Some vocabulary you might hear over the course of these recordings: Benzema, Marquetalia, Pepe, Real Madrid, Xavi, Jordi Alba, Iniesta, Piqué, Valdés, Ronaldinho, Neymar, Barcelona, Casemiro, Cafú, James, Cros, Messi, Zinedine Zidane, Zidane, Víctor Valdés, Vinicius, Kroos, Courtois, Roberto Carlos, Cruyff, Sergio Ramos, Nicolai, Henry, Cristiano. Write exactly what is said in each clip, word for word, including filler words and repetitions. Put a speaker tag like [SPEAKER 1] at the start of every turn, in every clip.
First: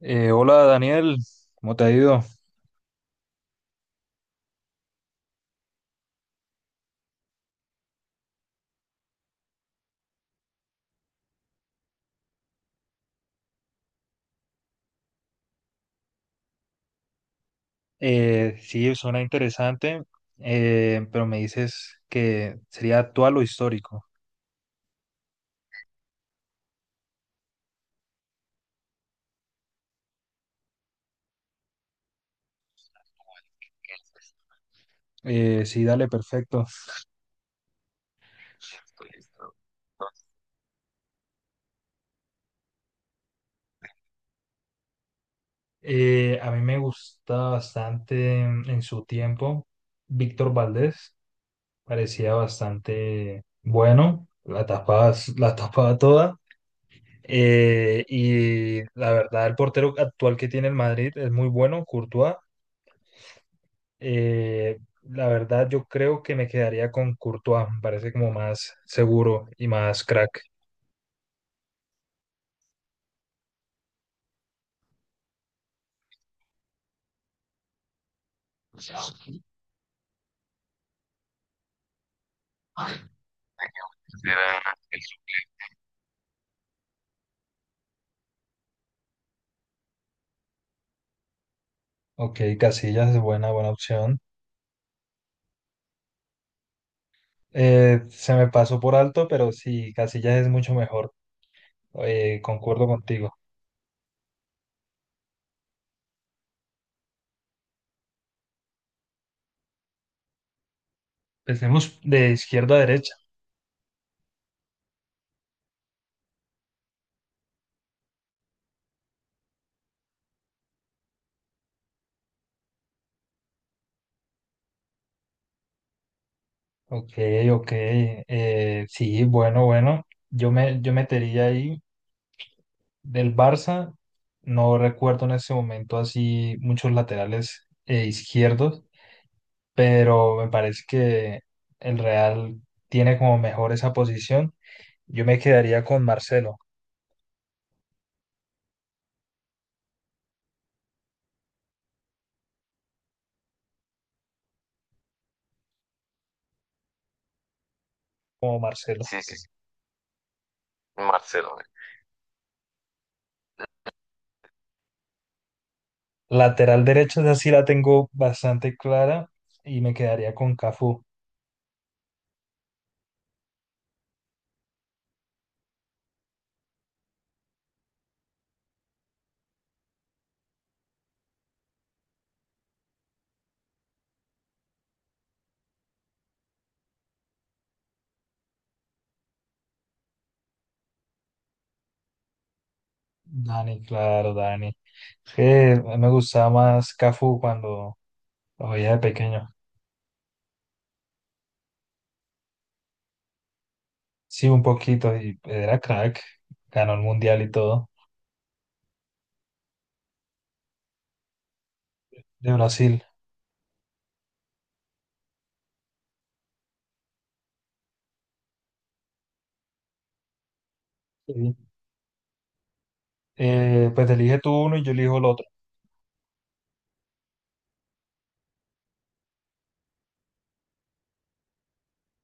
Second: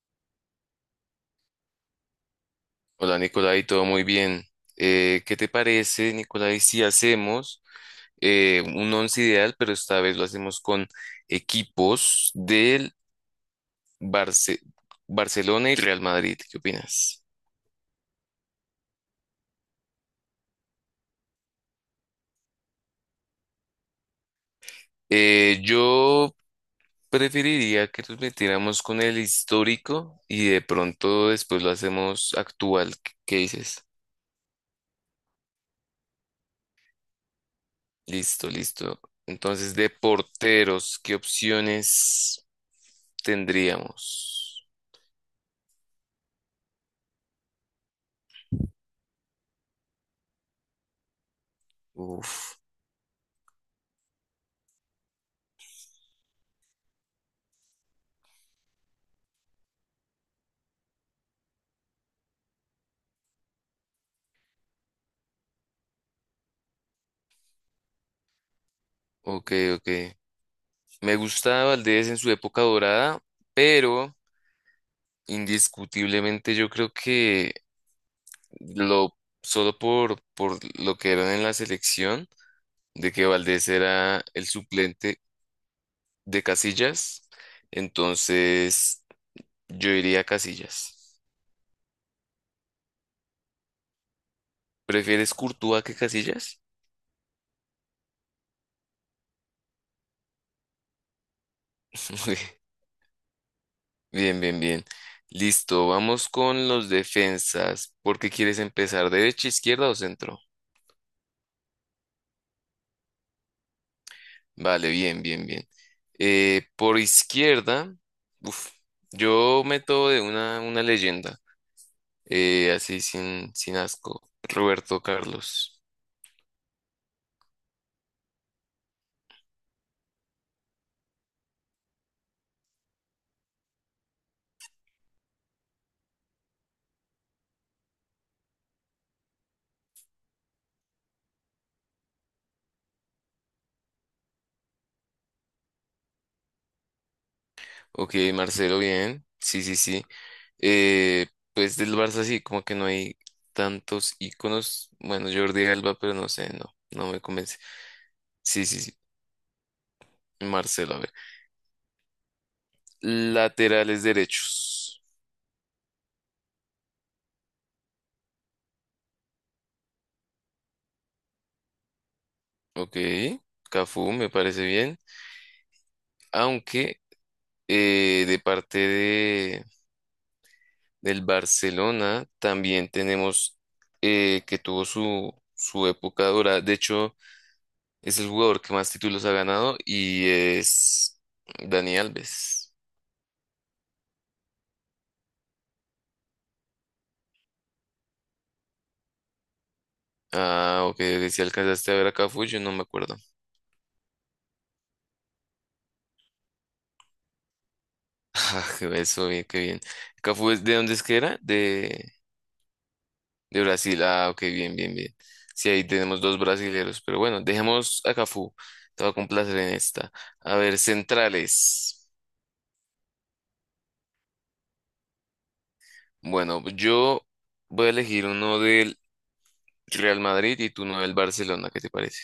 [SPEAKER 1] Eh, hola Daniel, ¿cómo te ha ido?
[SPEAKER 2] Hola Nicolai, todo muy bien. Eh, ¿qué te parece, Nicolai, si hacemos eh, un once ideal, pero esta vez lo hacemos con equipos del Barce- Barcelona y Real Madrid? ¿Qué opinas?
[SPEAKER 1] Eh, sí, suena interesante, eh, pero me dices que sería actual o histórico.
[SPEAKER 2] Eh, yo preferiría que nos metiéramos con el histórico y de pronto después lo hacemos actual. ¿Qué qué dices?
[SPEAKER 1] Eh, sí, dale, perfecto.
[SPEAKER 2] Listo, listo. Entonces, de porteros, ¿qué opciones tendríamos?
[SPEAKER 1] Eh, a mí me gusta bastante en, en su tiempo Víctor Valdés, parecía
[SPEAKER 2] Uf.
[SPEAKER 1] bastante bueno, la tapaba, la tapaba toda. Eh, y la verdad, el portero actual que tiene el Madrid es muy bueno, Courtois. Eh, la verdad, yo creo que me quedaría con Courtois, me parece como más seguro
[SPEAKER 2] Ok,
[SPEAKER 1] y
[SPEAKER 2] ok.
[SPEAKER 1] más crack.
[SPEAKER 2] Me gusta Valdés en su época dorada, pero indiscutiblemente yo creo que lo solo por, por lo que eran en la selección, de que Valdés era el suplente de Casillas, entonces yo iría a Casillas.
[SPEAKER 1] Ok, Casillas es buena, buena opción.
[SPEAKER 2] ¿Prefieres Courtois que Casillas?
[SPEAKER 1] Eh, se me pasó por alto, pero sí, Casillas es mucho mejor.
[SPEAKER 2] Muy
[SPEAKER 1] Eh, concuerdo contigo.
[SPEAKER 2] Bien, bien, bien. Listo, vamos con los defensas. ¿Por qué quieres empezar? ¿Derecha, izquierda o centro?
[SPEAKER 1] Empecemos de izquierda a derecha.
[SPEAKER 2] Vale, bien, bien, bien. Eh, por izquierda, uf, yo meto de una, una leyenda, eh, así sin, sin asco. Roberto Carlos.
[SPEAKER 1] Ok, ok. Eh, sí, bueno, bueno. Yo me, yo metería ahí del Barça. No recuerdo en ese momento así muchos laterales eh, izquierdos. Pero me parece que el Real tiene como mejor esa posición. Yo me quedaría con Marcelo,
[SPEAKER 2] Ok, Marcelo, bien. Sí, sí, sí. Eh, pues del Barça sí, como que no hay tantos íconos. Bueno, Jordi Alba, pero no sé, no, no me convence.
[SPEAKER 1] como
[SPEAKER 2] Sí, sí, sí.
[SPEAKER 1] Marcelo. Sí, sí, sí,
[SPEAKER 2] Marcelo, a ver.
[SPEAKER 1] Marcelo. Güey.
[SPEAKER 2] Laterales derechos.
[SPEAKER 1] Lateral derecho, esa sí la tengo bastante clara y me quedaría con Cafú.
[SPEAKER 2] Ok, Cafú, me parece bien. Aunque Eh, de parte de, del Barcelona también tenemos eh, que tuvo su, su época dura. De hecho, es el jugador que más títulos ha ganado y es Dani Alves.
[SPEAKER 1] Dani, claro, Dani. Es que a mí me gustaba más Cafú cuando lo veía de pequeño.
[SPEAKER 2] Ah, ok, ok, si alcanzaste a ver a Cafú, yo no me acuerdo.
[SPEAKER 1] Sí, un poquito, y era crack. Ganó el mundial y todo,
[SPEAKER 2] Ah, qué eso, bien, qué bien. Cafú, es- ¿de dónde es que era? De,
[SPEAKER 1] de Brasil.
[SPEAKER 2] de Brasil. Ah, ok, bien, bien, bien. Sí, ahí tenemos dos brasileros, pero bueno, dejemos a Cafú. Te va a complacer en esta. A ver,
[SPEAKER 1] Sí.
[SPEAKER 2] centrales.
[SPEAKER 1] Eh, pues elige tú uno y yo elijo el otro.
[SPEAKER 2] Bueno, yo voy a elegir uno del Real Madrid y tú uno del Barcelona, ¿qué te parece?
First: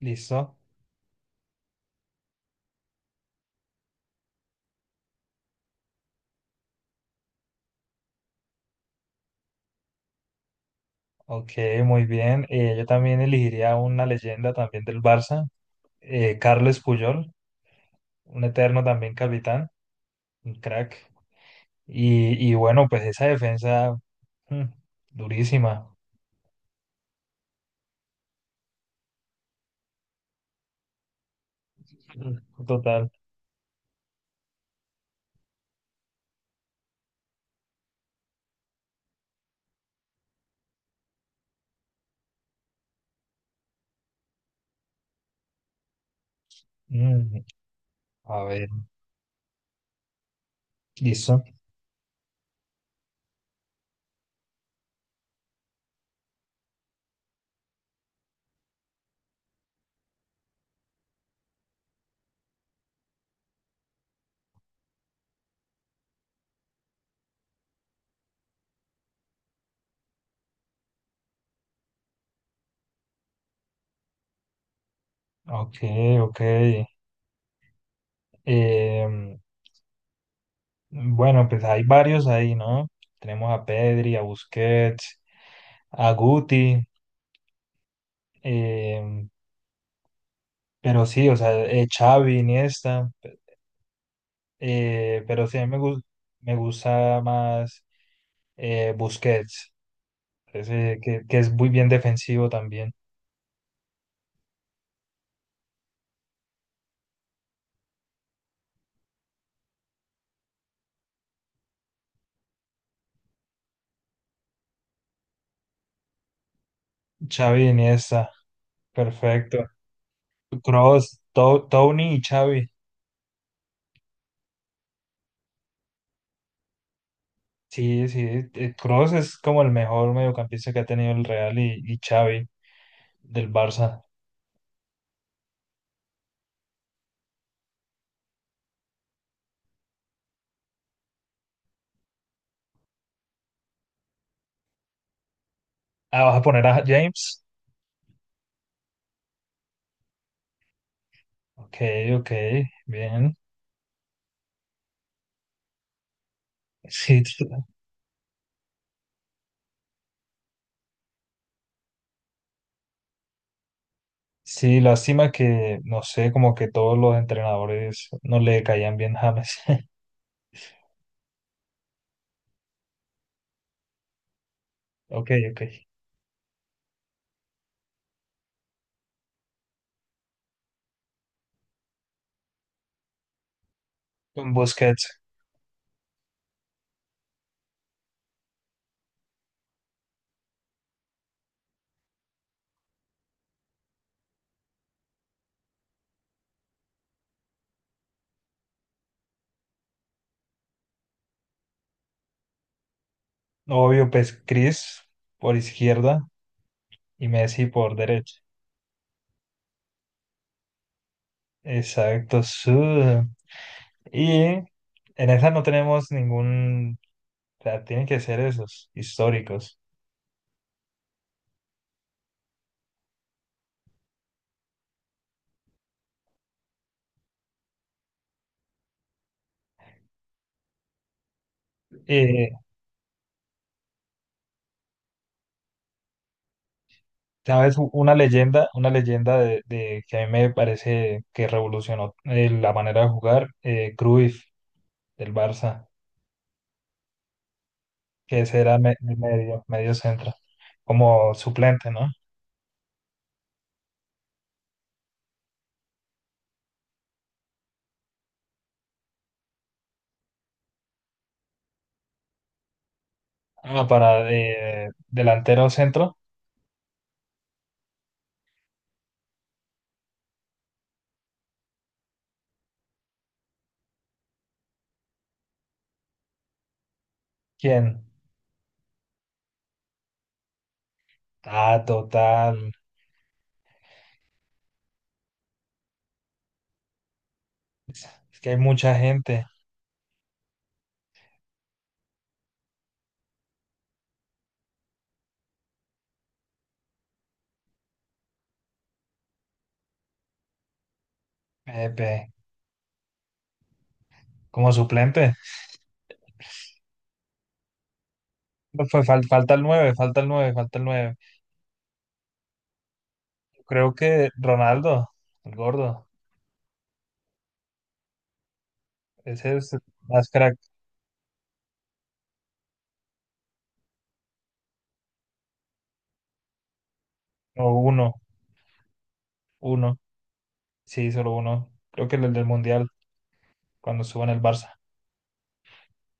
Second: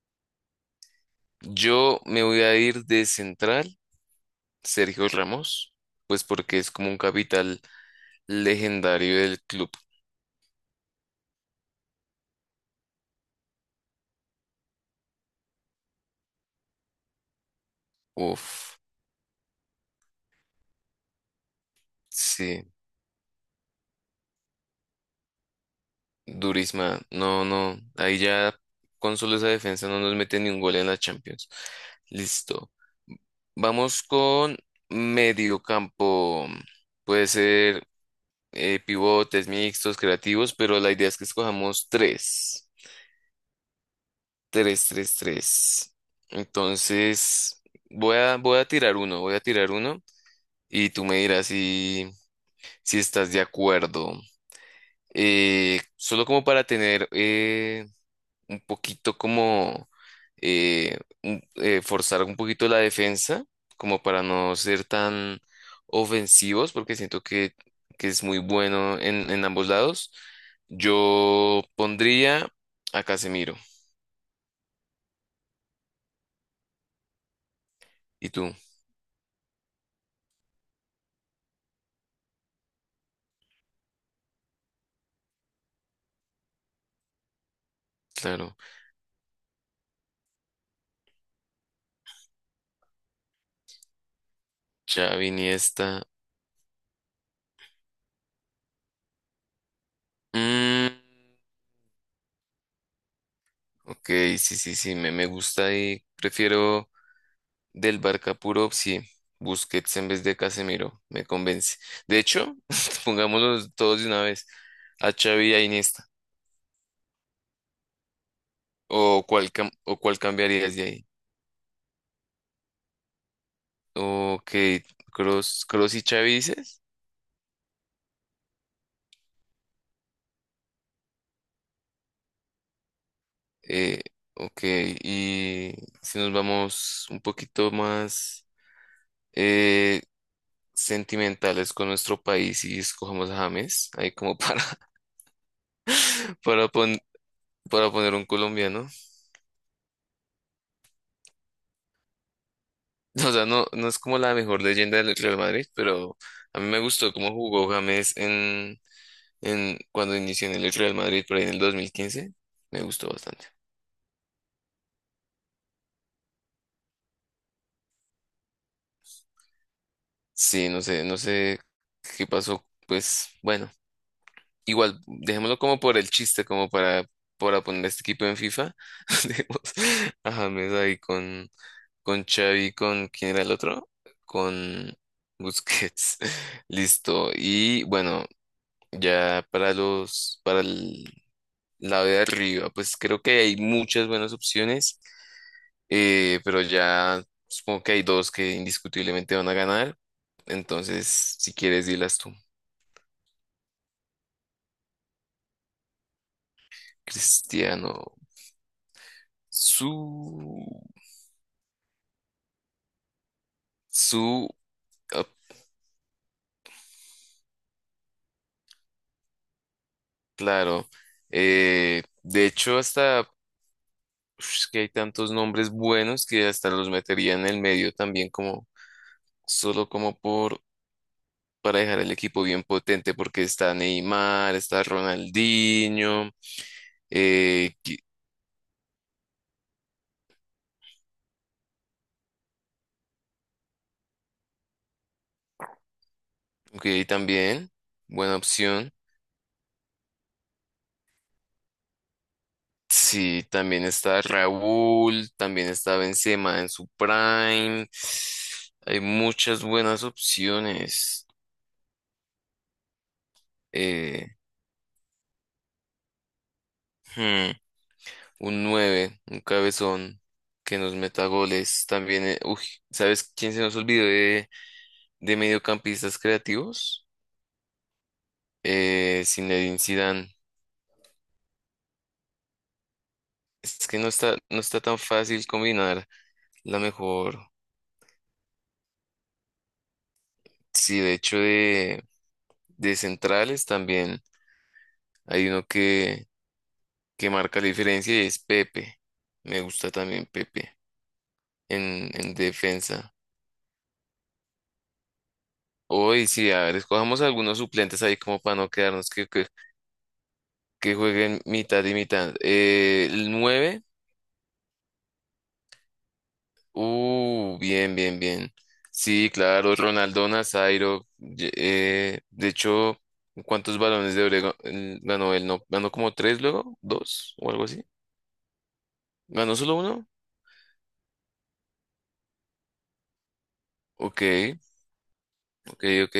[SPEAKER 1] ¿Listo?
[SPEAKER 2] Yo me voy a ir de central, Sergio Ramos, pues porque es como un capital legendario del club.
[SPEAKER 1] Ok, muy bien. Eh, yo también elegiría una leyenda también del Barça, eh, Carles Puyol, un
[SPEAKER 2] Uf,
[SPEAKER 1] eterno también capitán, un crack. Y, y
[SPEAKER 2] sí,
[SPEAKER 1] bueno, pues esa defensa, mm, durísima.
[SPEAKER 2] durísima. No, no, ahí ya con solo esa defensa no nos mete ni un gol en la Champions.
[SPEAKER 1] Mm,
[SPEAKER 2] Listo.
[SPEAKER 1] total.
[SPEAKER 2] Vamos con medio campo. Puede ser eh, pivotes, mixtos, creativos, pero la idea es que escojamos tres. Tres, tres, tres.
[SPEAKER 1] Mm,
[SPEAKER 2] Entonces, voy a,
[SPEAKER 1] a
[SPEAKER 2] voy a
[SPEAKER 1] ver,
[SPEAKER 2] tirar uno, voy a tirar uno y tú me
[SPEAKER 1] listo.
[SPEAKER 2] dirás si, si estás de acuerdo. Eh, solo como para tener eh, un poquito como eh, un- eh, forzar un poquito la defensa, como para no ser tan ofensivos, porque siento que, que es muy bueno en, en ambos lados. Yo pondría a Casemiro.
[SPEAKER 1] Ok, ok.
[SPEAKER 2] ¿Y tú?
[SPEAKER 1] Em, bueno, pues hay varios ahí, ¿no? Tenemos a Pedri, a Busquets, a Guti,
[SPEAKER 2] Claro.
[SPEAKER 1] em, pero sí, o sea, eh, Xavi, Iniesta. Eh,
[SPEAKER 2] Xavi,
[SPEAKER 1] pero sí, a mí me,
[SPEAKER 2] Iniesta.
[SPEAKER 1] gus- me gusta más eh, Busquets,
[SPEAKER 2] Mm,
[SPEAKER 1] ese que, que es muy bien defensivo también.
[SPEAKER 2] ok, sí, sí, sí, me, me gusta y prefiero del Barca puro, sí. Busquets en vez de Casemiro, me convence. De hecho, pongámoslos todos de una vez. a Xavi y a Iniesta?
[SPEAKER 1] Xavi, Iniesta,
[SPEAKER 2] ¿O cuál,
[SPEAKER 1] perfecto.
[SPEAKER 2] cam- o cuál cambiarías de ahí?
[SPEAKER 1] Kroos, To- Tony y Xavi.
[SPEAKER 2] Ok, Cross, Cross y Xavi dices.
[SPEAKER 1] Sí, sí, eh, Kroos es como el mejor mediocampista que ha tenido el Real y, y Xavi del
[SPEAKER 2] Eh,
[SPEAKER 1] Barça.
[SPEAKER 2] ok, y si nos vamos un poquito más eh, sentimentales con nuestro país y escojamos a James, ahí como para,
[SPEAKER 1] Ah, ¿vas a poner
[SPEAKER 2] para,
[SPEAKER 1] a
[SPEAKER 2] pon-
[SPEAKER 1] James?
[SPEAKER 2] para poner un colombiano.
[SPEAKER 1] Ok, ok,
[SPEAKER 2] O
[SPEAKER 1] bien.
[SPEAKER 2] sea, no, no es como la mejor leyenda del Real Madrid, pero a mí me gustó
[SPEAKER 1] Sí,
[SPEAKER 2] cómo
[SPEAKER 1] t-
[SPEAKER 2] jugó James en, en cuando inició en el Real Madrid por ahí en el dos mil quince. Me gustó bastante.
[SPEAKER 1] sí, lástima que, no sé, como que todos los entrenadores no le caían bien James.
[SPEAKER 2] Sí, no sé, no sé qué pasó. Pues bueno, igual,
[SPEAKER 1] Ok,
[SPEAKER 2] dejémoslo
[SPEAKER 1] ok.
[SPEAKER 2] como por el chiste, como para, para poner este equipo en FIFA. Dejemos a James ahí con, con Xavi, con ¿quién era el otro?
[SPEAKER 1] Con
[SPEAKER 2] Con
[SPEAKER 1] Busquets,
[SPEAKER 2] Busquets. Listo. Y bueno, ya para los, para el lado de arriba, pues creo que hay muchas buenas opciones, eh, pero ya supongo que hay dos que indiscutiblemente van a ganar. Entonces, si quieres, dilas tú.
[SPEAKER 1] obvio, pues Chris por izquierda y Messi por
[SPEAKER 2] Cristiano,
[SPEAKER 1] derecha.
[SPEAKER 2] su,
[SPEAKER 1] Exacto, sí. Y
[SPEAKER 2] su, ah,
[SPEAKER 1] en esa no tenemos ningún, o sea, tienen que ser esos históricos.
[SPEAKER 2] claro. Eh, de hecho, hasta uf, es que hay tantos nombres buenos que hasta los metería en el medio también como solo como por para dejar el equipo
[SPEAKER 1] Eh,
[SPEAKER 2] bien potente porque está Neymar, está Ronaldinho, eh,
[SPEAKER 1] ¿Sabes? U-
[SPEAKER 2] que
[SPEAKER 1] Una leyenda, una leyenda de, de que a mí me parece que revolucionó eh, la manera de jugar, eh, Cruyff del Barça,
[SPEAKER 2] que también buena
[SPEAKER 1] que ese era
[SPEAKER 2] opción.
[SPEAKER 1] me- medio, medio centro, como suplente, ¿no?
[SPEAKER 2] Sí, también está Raúl, también está Benzema en su prime. Hay muchas buenas opciones.
[SPEAKER 1] Ah, para
[SPEAKER 2] Eh,
[SPEAKER 1] eh, delantero centro,
[SPEAKER 2] hmm, un nueve un cabezón que nos meta goles. También, eh, uy, ¿sabes quién se nos olvidó de, de mediocampistas creativos?
[SPEAKER 1] ¿quién?
[SPEAKER 2] Eh, Zinedine Zidane.
[SPEAKER 1] Ah, total.
[SPEAKER 2] Es que no está, no está tan fácil combinar la mejor.
[SPEAKER 1] Es que hay mucha gente.
[SPEAKER 2] Sí, de hecho, de, de centrales también hay uno que que marca la diferencia y es Pepe. Me gusta también Pepe en,
[SPEAKER 1] Pepe,
[SPEAKER 2] en defensa.
[SPEAKER 1] como suplente.
[SPEAKER 2] Hoy sí, a ver, escojamos algunos suplentes ahí como para no
[SPEAKER 1] No. Fue
[SPEAKER 2] quedarnos
[SPEAKER 1] fal-
[SPEAKER 2] que, que,
[SPEAKER 1] falta el nueve, falta el nueve, falta el
[SPEAKER 2] que
[SPEAKER 1] nueve.
[SPEAKER 2] jueguen mitad y mitad. Eh, el nueve
[SPEAKER 1] Creo que Ronaldo, el gordo.
[SPEAKER 2] uh, bien, bien, bien. Sí,
[SPEAKER 1] Ese es
[SPEAKER 2] claro,
[SPEAKER 1] más
[SPEAKER 2] Ronaldo
[SPEAKER 1] crack.
[SPEAKER 2] Nazairo. ye- eh, de hecho, ¿cuántos balones de Oro ganó él? ¿No? ¿Ganó como tres luego? ¿Dos? ¿O algo
[SPEAKER 1] O
[SPEAKER 2] así?
[SPEAKER 1] uno,
[SPEAKER 2] ¿Ganó solo
[SPEAKER 1] uno.
[SPEAKER 2] uno?
[SPEAKER 1] Sí, solo uno. Creo que el del Mundial, cuando
[SPEAKER 2] Ok.
[SPEAKER 1] estuvo en el Barça.
[SPEAKER 2] Ok, ok.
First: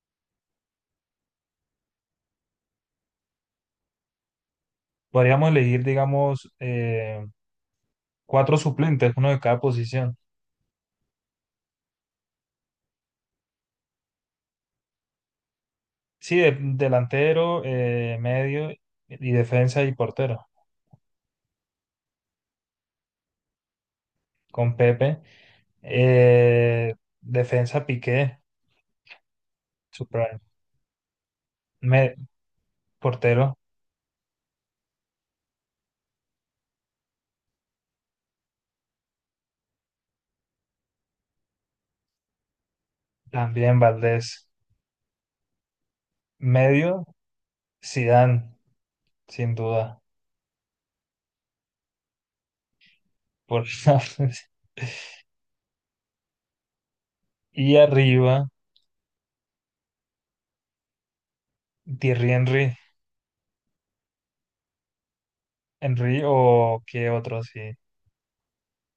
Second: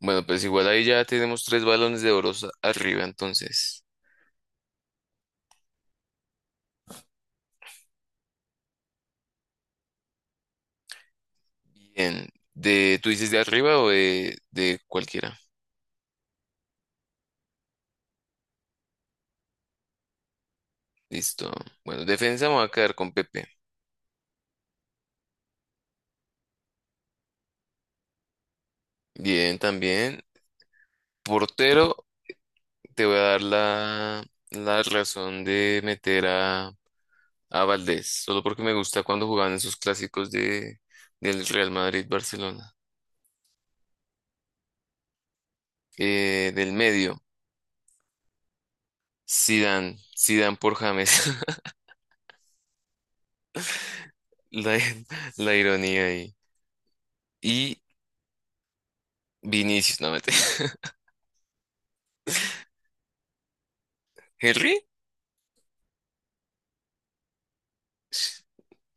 [SPEAKER 2] Bueno, pues igual ahí ya tenemos tres balones de oro arriba, entonces.
[SPEAKER 1] Podríamos elegir, digamos, eh, cuatro suplentes, uno de cada posición.
[SPEAKER 2] Bien. De, ¿tú dices de arriba o de, de cualquiera?
[SPEAKER 1] Sí, de- delantero, eh, medio y defensa y portero.
[SPEAKER 2] Listo. Bueno, defensa me voy a quedar con Pepe.
[SPEAKER 1] Con Pepe. Eh, Defensa Piqué,
[SPEAKER 2] Bien,
[SPEAKER 1] su
[SPEAKER 2] también.
[SPEAKER 1] prime.
[SPEAKER 2] Portero,
[SPEAKER 1] Me-
[SPEAKER 2] te voy a dar
[SPEAKER 1] Portero
[SPEAKER 2] la, la razón de meter a, a Valdés, solo porque me gusta cuando jugaban esos clásicos de, del Real Madrid-Barcelona.
[SPEAKER 1] también Valdés.
[SPEAKER 2] Eh, del
[SPEAKER 1] Medio
[SPEAKER 2] medio,
[SPEAKER 1] Zidane, sin
[SPEAKER 2] Zidane,
[SPEAKER 1] duda.
[SPEAKER 2] Zidane por James.
[SPEAKER 1] Por...
[SPEAKER 2] La, la ironía ahí.
[SPEAKER 1] Y
[SPEAKER 2] Y
[SPEAKER 1] arriba
[SPEAKER 2] Vinicius, no mete.
[SPEAKER 1] Thierry Henry.
[SPEAKER 2] Henry,
[SPEAKER 1] Henry o qué otro, sí.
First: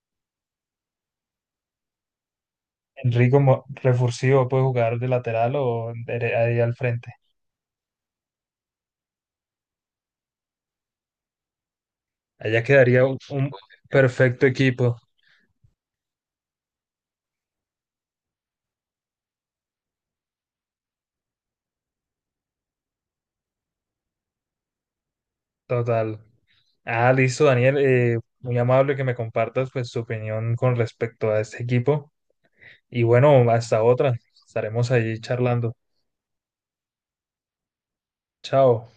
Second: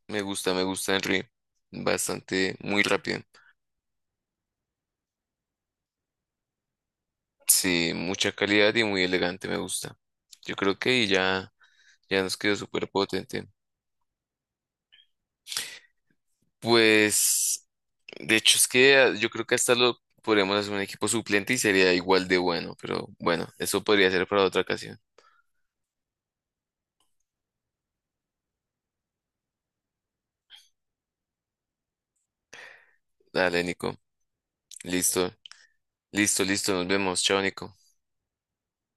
[SPEAKER 2] me gusta, me gusta Henry. Bastante, muy rápido.
[SPEAKER 1] Henry como refursivo puede jugar de lateral o dere- ahí al frente.
[SPEAKER 2] Sí, mucha calidad y muy elegante, me gusta. Yo creo que ahí ya, ya nos quedó
[SPEAKER 1] Allá
[SPEAKER 2] súper
[SPEAKER 1] quedaría un,
[SPEAKER 2] potente.
[SPEAKER 1] un perfecto equipo
[SPEAKER 2] Pues, de hecho, es que ah, yo creo que hasta lo podríamos hacer un equipo suplente y sería igual de bueno, pero bueno, eso podría ser para otra ocasión.
[SPEAKER 1] total. Ah, listo, Daniel. Eh, muy amable que me compartas pues tu opinión con respecto a este equipo. Y bueno,
[SPEAKER 2] Dale,
[SPEAKER 1] hasta
[SPEAKER 2] Nico.
[SPEAKER 1] otra. Estaremos allí
[SPEAKER 2] Listo,
[SPEAKER 1] charlando.
[SPEAKER 2] listo, listo. Nos vemos. Chao, Nico.
[SPEAKER 1] Chao.